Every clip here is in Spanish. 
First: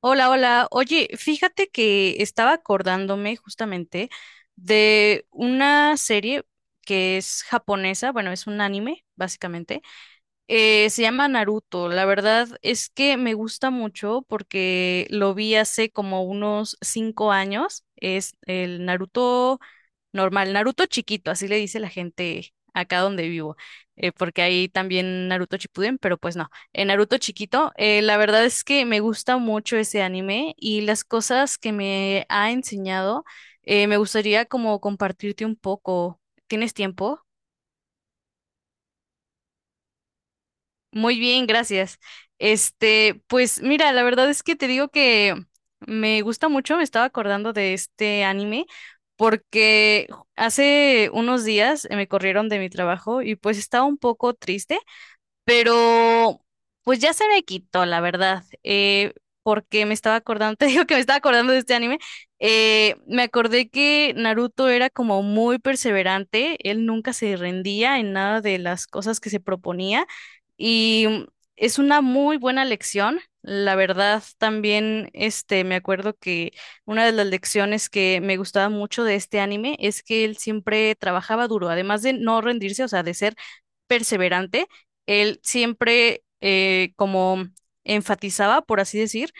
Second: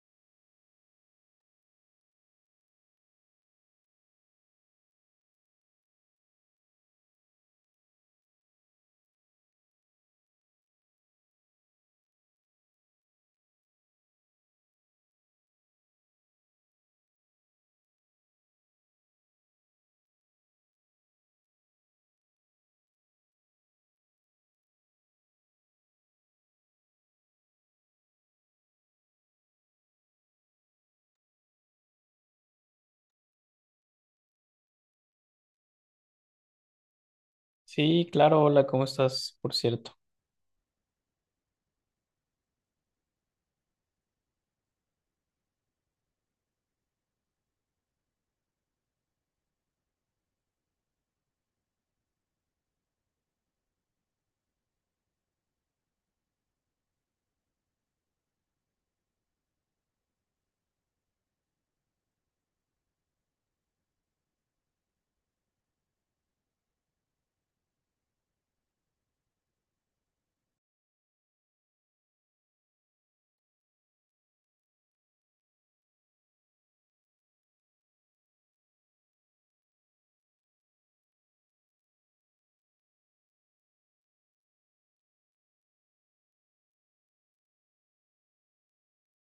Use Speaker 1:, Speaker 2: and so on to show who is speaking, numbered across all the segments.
Speaker 1: Hola, hola. Oye, fíjate que estaba acordándome justamente de una serie que es japonesa, bueno, es un anime, básicamente. Se llama Naruto. La verdad es que me gusta mucho porque lo vi hace como unos 5 años. Es el Naruto normal, Naruto chiquito, así le dice la gente acá donde vivo, porque hay también Naruto Shippuden, pero pues no, en Naruto chiquito. La verdad es que me gusta mucho ese anime y las cosas que me ha enseñado. Me gustaría como compartirte un poco. ¿Tienes tiempo?
Speaker 2: Sí, claro, hola, ¿cómo estás? Por cierto.
Speaker 1: Muy bien, gracias. Este, pues mira, la verdad es que te digo que me gusta mucho, me estaba acordando de este anime porque hace unos días me corrieron de mi trabajo y pues estaba un poco triste, pero pues ya se me quitó, la verdad, porque me estaba acordando, te digo que me estaba acordando de este anime. Me acordé que Naruto era como muy perseverante, él nunca se rendía en nada de las cosas que se proponía, y es una muy buena lección. La verdad, también este, me acuerdo que una de las lecciones que me gustaba mucho de este anime es que él siempre trabajaba duro, además de no rendirse, o sea, de ser perseverante. Él siempre como enfatizaba, por así decir,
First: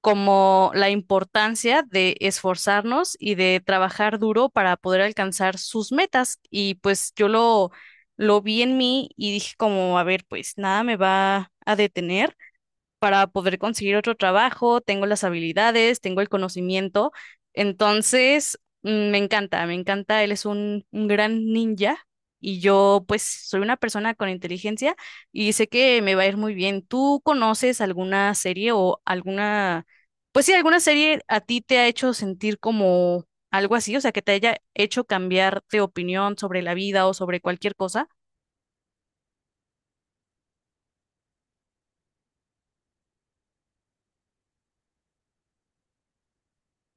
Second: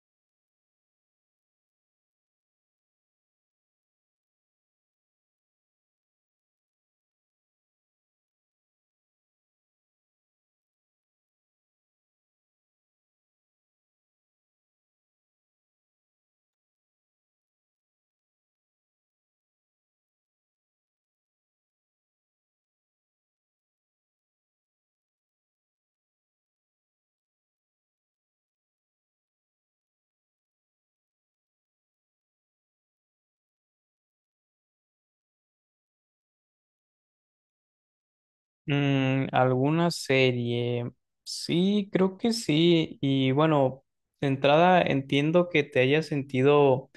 Speaker 1: como la importancia de esforzarnos y de trabajar duro para poder alcanzar sus metas. Y pues yo lo vi en mí y dije como, a ver, pues nada me va a detener para poder conseguir otro trabajo, tengo las habilidades, tengo el conocimiento. Entonces, me encanta, él es un gran ninja y yo pues soy una persona con inteligencia y sé que me va a ir muy bien. ¿Tú conoces alguna serie o alguna, pues sí, alguna serie a ti te ha hecho sentir como algo así, o sea, que te haya hecho cambiar de opinión sobre la vida o sobre cualquier cosa?
Speaker 2: Mm, ¿alguna serie? Sí, creo que sí. Y bueno, de entrada entiendo que te hayas sentido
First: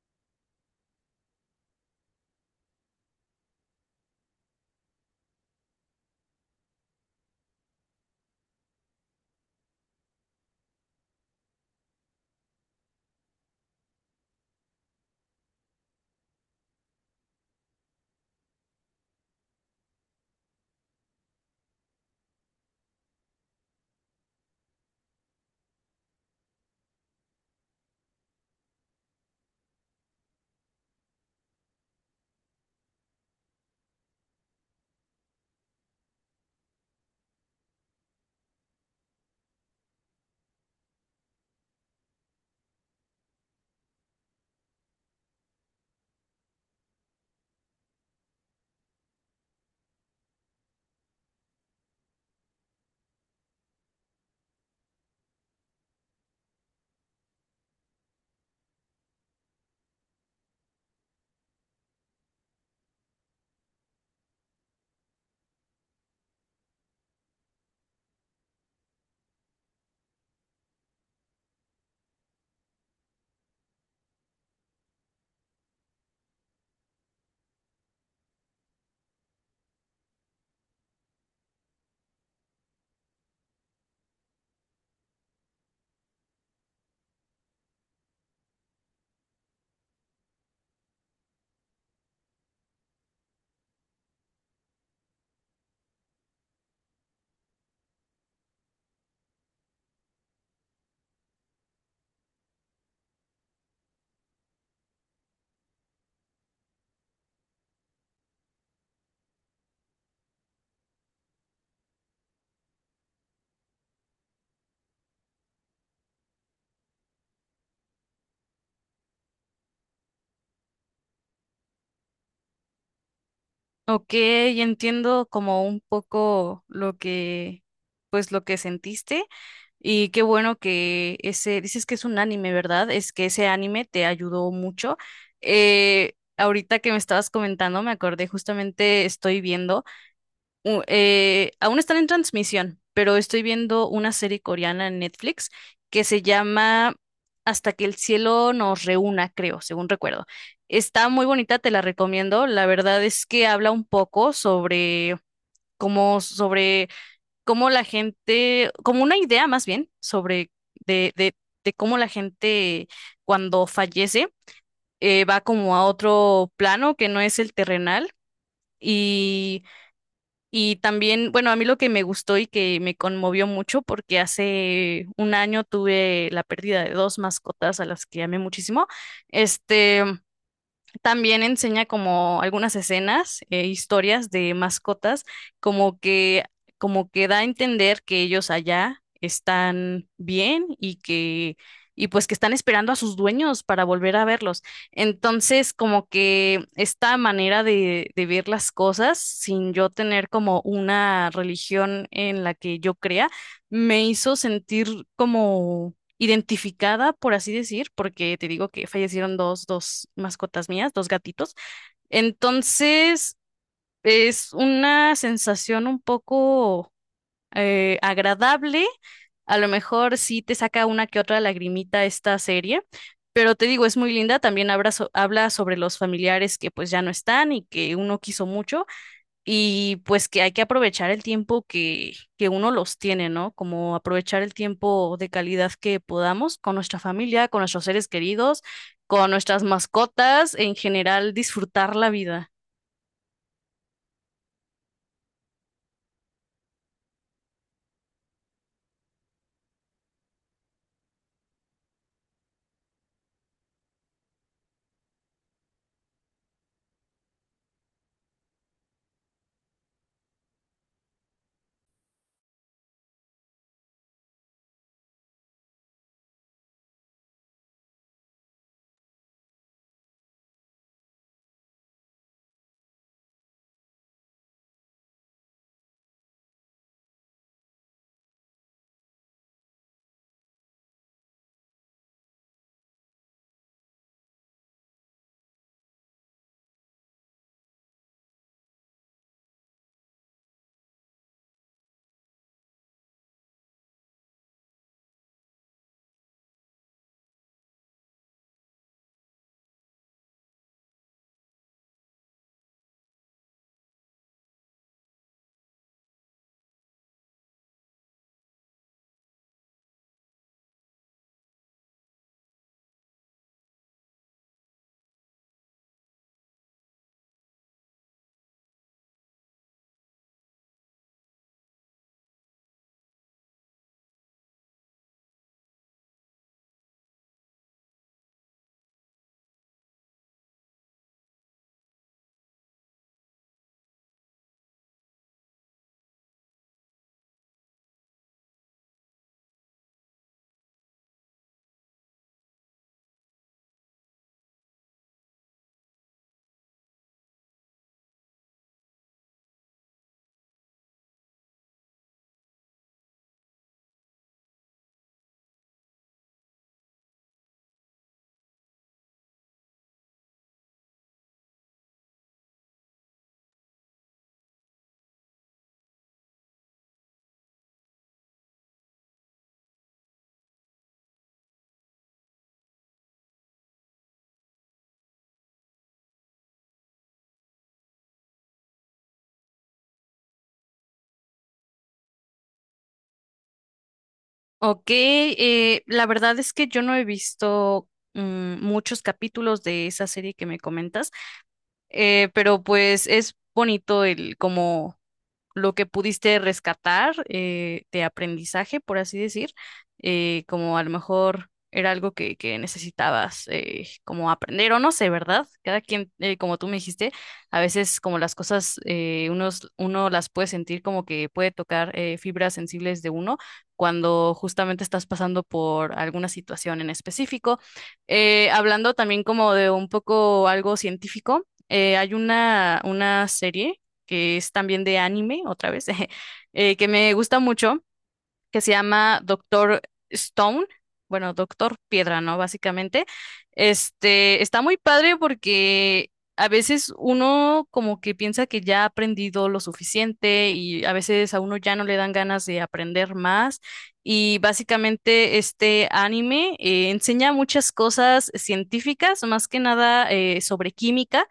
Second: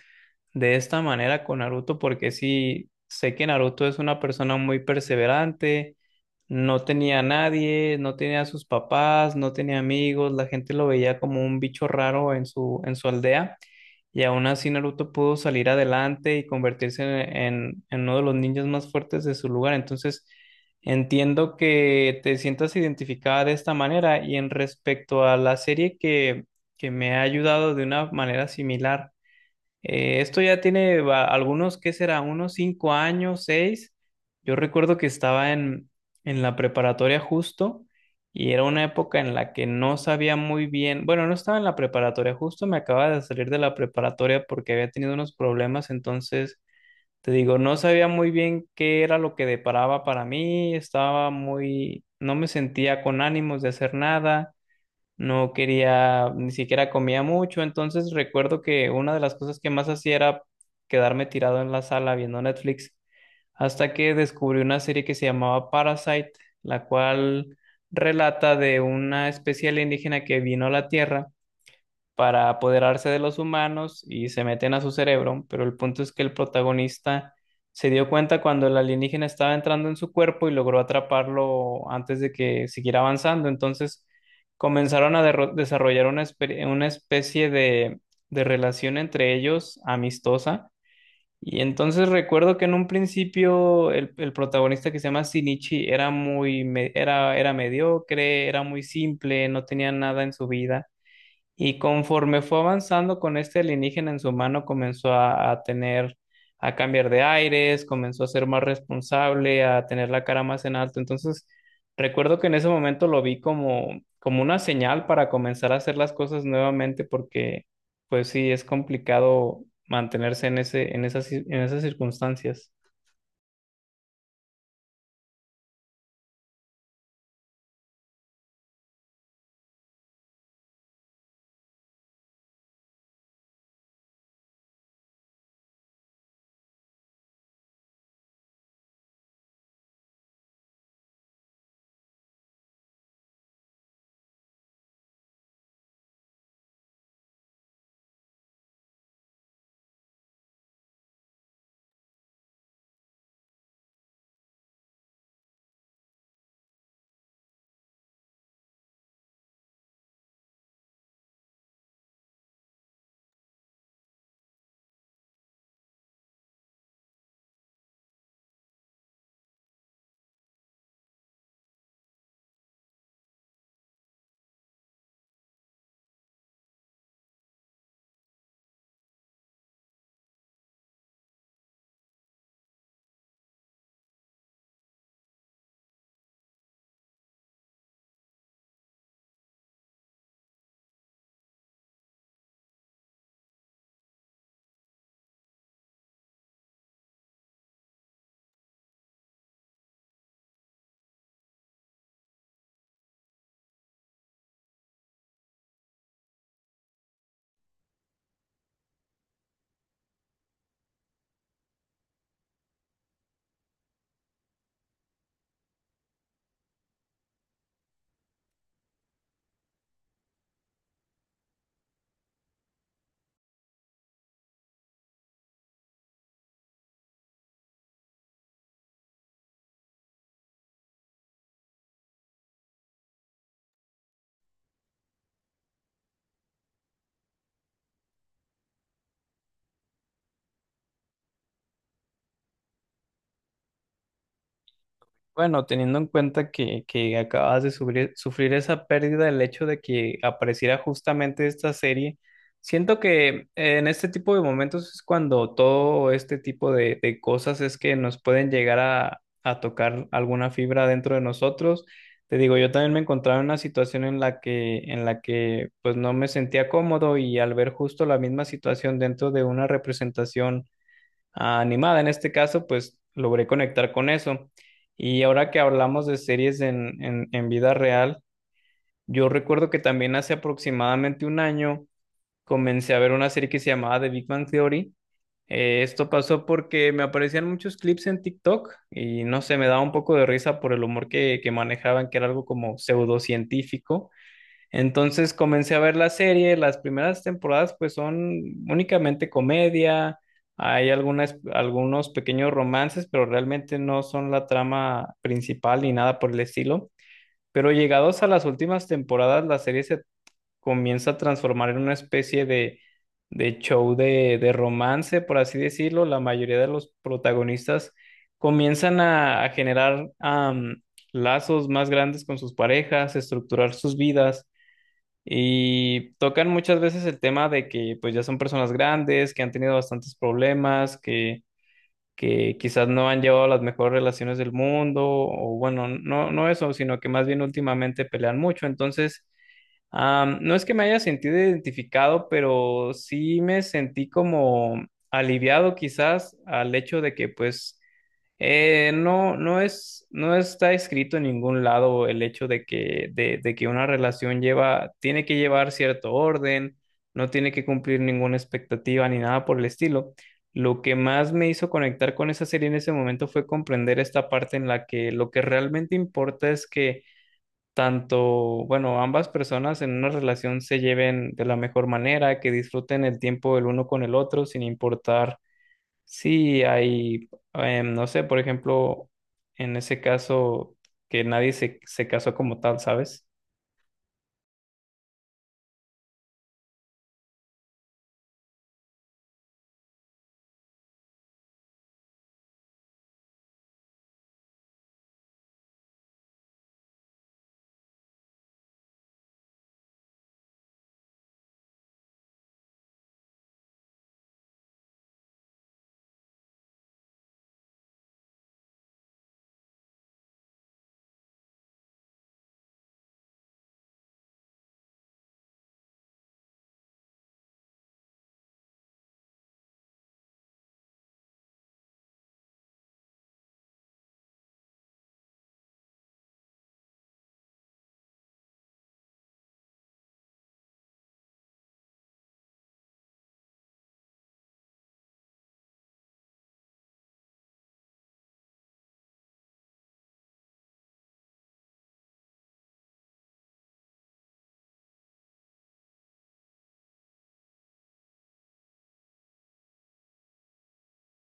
Speaker 2: de esta manera con Naruto, porque sí, sé que Naruto es una persona muy perseverante, no tenía a nadie, no tenía a sus papás, no tenía amigos, la gente lo veía como un bicho raro en su aldea. Y aún así Naruto pudo salir adelante y convertirse en uno de los ninjas más fuertes de su lugar. Entonces, entiendo que te sientas identificada de esta manera y en respecto a la serie que me ha ayudado de una manera similar. Esto ya tiene algunos, ¿qué será? Unos 5 años, 6. Yo recuerdo que estaba en la preparatoria justo y era una época en la que no sabía muy bien, bueno, no estaba en la preparatoria justo, me acababa de salir de la preparatoria porque había tenido unos problemas, entonces, te digo, no sabía muy bien qué era lo que deparaba para mí, estaba muy, no me sentía con ánimos de hacer nada, no quería, ni siquiera comía mucho. Entonces recuerdo que una de las cosas que más hacía era quedarme tirado en la sala viendo Netflix, hasta que descubrí una serie que se llamaba Parasite, la cual relata de una especie alienígena que vino a la Tierra para apoderarse de los humanos y se meten a su cerebro, pero el punto es que el protagonista se dio cuenta cuando el alienígena estaba entrando en su cuerpo y logró atraparlo antes de que siguiera avanzando. Entonces comenzaron a desarrollar una especie de relación entre ellos amistosa. Y entonces recuerdo que en un principio el protagonista, que se llama Shinichi, era mediocre, era muy simple, no tenía nada en su vida. Y conforme fue avanzando con este alienígena en su mano, comenzó a tener, a cambiar de aires, comenzó a ser más responsable, a tener la cara más en alto. Entonces, recuerdo que en ese momento lo vi como, como una señal para comenzar a hacer las cosas nuevamente, porque pues sí, es complicado mantenerse en ese, en esas, ci- en esas circunstancias.
Speaker 1: Ok, entiendo como un poco lo que, pues lo que sentiste, y qué bueno que ese, dices que es un anime, ¿verdad? Es que ese anime te ayudó mucho. Ahorita que me estabas comentando, me acordé justamente, estoy viendo aún están en transmisión, pero estoy viendo una serie coreana en Netflix que se llama Hasta que el cielo nos reúna, creo, según recuerdo. Está muy bonita, te la recomiendo. La verdad es que habla un poco sobre cómo la gente, como una idea más bien, sobre de, de, de cómo la gente cuando fallece, va como a otro plano que no es el terrenal. Y y también, bueno, a mí lo que me gustó y que me conmovió mucho, porque hace un año tuve la pérdida de dos mascotas a las que amé muchísimo, este, también enseña como algunas escenas, historias de mascotas, como que, como que da a entender que ellos allá están bien y que, y pues que están esperando a sus dueños para volver a verlos. Entonces, como que esta manera de ver las cosas, sin yo tener como una religión en la que yo crea, me hizo sentir identificada, por así decir, porque te digo que fallecieron dos mascotas mías, dos gatitos. Entonces, es una sensación un poco agradable. A lo mejor sí te saca una que otra lagrimita esta serie, pero te digo, es muy linda. También habla sobre los familiares que pues ya no están y que uno quiso mucho. Y pues que hay que aprovechar el tiempo que uno los tiene, ¿no? Como aprovechar el tiempo de calidad que podamos con nuestra familia, con nuestros seres queridos, con nuestras mascotas, en general, disfrutar la vida.
Speaker 2: Bueno, teniendo en cuenta que acabas de sufrir esa pérdida, el hecho de que apareciera justamente esta serie, siento que en este tipo de momentos es cuando todo este tipo de cosas es que nos pueden llegar a tocar alguna fibra dentro de nosotros. Te digo, yo también me encontraba en una situación en la que pues no me sentía cómodo y al ver justo la misma situación dentro de una representación animada. En este caso, pues logré conectar con eso. Y ahora que hablamos de series en vida real, yo recuerdo que también hace aproximadamente un año comencé a ver una serie que se llamaba The Big Bang Theory. Esto pasó porque me aparecían muchos clips en TikTok y no sé, me daba un poco de risa por el humor que manejaban, que era algo como pseudocientífico. Entonces comencé a ver la serie. Las primeras temporadas pues son únicamente comedia, hay algunas, algunos pequeños romances, pero realmente no son la trama principal ni nada por el estilo. Pero llegados a las últimas temporadas, la serie se comienza a transformar en una especie de show de romance, por así decirlo. La mayoría de los protagonistas comienzan a generar lazos más grandes con sus parejas, estructurar sus vidas. Y tocan muchas veces el tema de que pues ya son personas grandes, que han tenido bastantes problemas, que quizás no han llevado las mejores relaciones del mundo, o bueno, no, no eso, sino que más bien últimamente pelean mucho. Entonces, no es que me haya sentido identificado, pero sí me sentí como aliviado quizás al hecho de que pues no, no está escrito en ningún lado el hecho de de que una relación lleva, tiene que llevar cierto orden, no tiene que cumplir ninguna expectativa ni nada por el estilo. Lo que más me hizo conectar con esa serie en ese momento fue comprender esta parte en la que lo que realmente importa es que tanto, bueno, ambas personas en una relación se lleven de la mejor manera, que disfruten el tiempo el uno con el otro sin importar. Sí, hay, no sé, por ejemplo, en ese caso que nadie se casó como tal, ¿sabes?
Speaker 1: Ok, la verdad es que yo no he visto muchos capítulos de esa serie que me comentas, pero pues es bonito el como lo que pudiste rescatar, de aprendizaje, por así decir. Como a lo mejor era algo que necesitabas, como aprender o no sé, ¿verdad? Cada quien, como tú me dijiste, a veces como las cosas, uno las puede sentir como que puede tocar, fibras sensibles de uno cuando justamente estás pasando por alguna situación en específico. Hablando también como de un poco algo científico, hay una serie que es también de anime, otra vez, que me gusta mucho, que se llama Doctor Stone, bueno, Doctor Piedra, ¿no? Básicamente, este, está muy padre porque a veces uno como que piensa que ya ha aprendido lo suficiente y a veces a uno ya no le dan ganas de aprender más. Y básicamente este anime, enseña muchas cosas científicas, más que nada, sobre química.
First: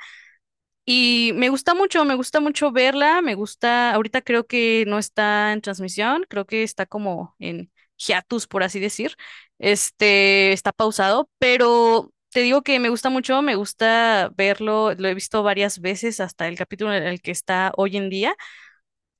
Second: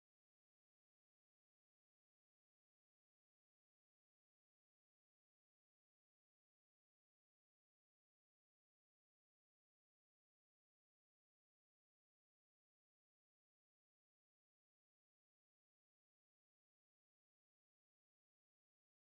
Speaker 1: Y me gusta mucho verla, me gusta, ahorita creo que no está en transmisión, creo que está como en hiatus, por así decir, este, está pausado, pero te digo que me gusta mucho, me gusta verlo, lo he visto varias veces hasta el capítulo en el que está hoy en día.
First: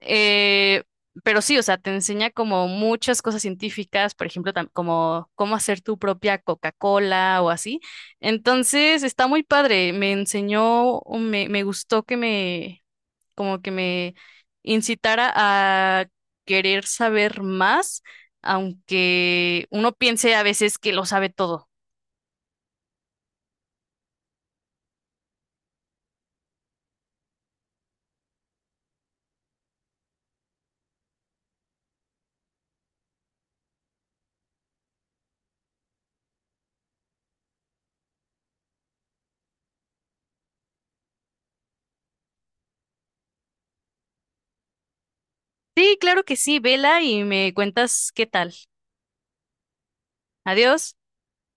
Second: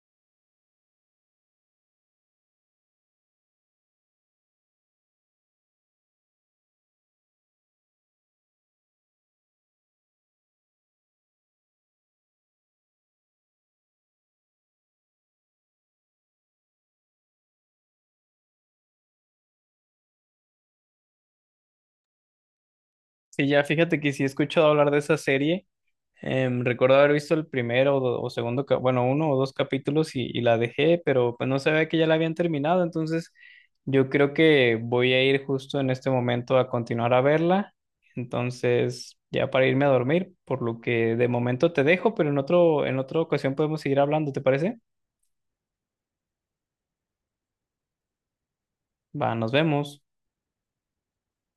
Speaker 1: Eh, pero sí, o sea, te enseña como muchas cosas científicas, por ejemplo, como cómo hacer tu propia Coca-Cola o así. Entonces, está muy padre. Me enseñó, o me gustó que como que me incitara a querer saber más, aunque uno piense a veces que lo sabe todo.
Speaker 2: Sí, ya fíjate que sí he escuchado hablar de esa serie. Recuerdo haber visto el primero o, o segundo, bueno, uno o dos capítulos, y la dejé, pero pues no sabía que ya la habían terminado, entonces yo creo que voy a ir justo en este momento a continuar a verla. Entonces, ya para irme a dormir, por lo que de momento te dejo, pero en otra ocasión podemos seguir hablando, ¿te parece?
Speaker 1: Sí, claro que sí, vela y me cuentas qué tal.
Speaker 2: Va, nos vemos.
Speaker 1: Adiós.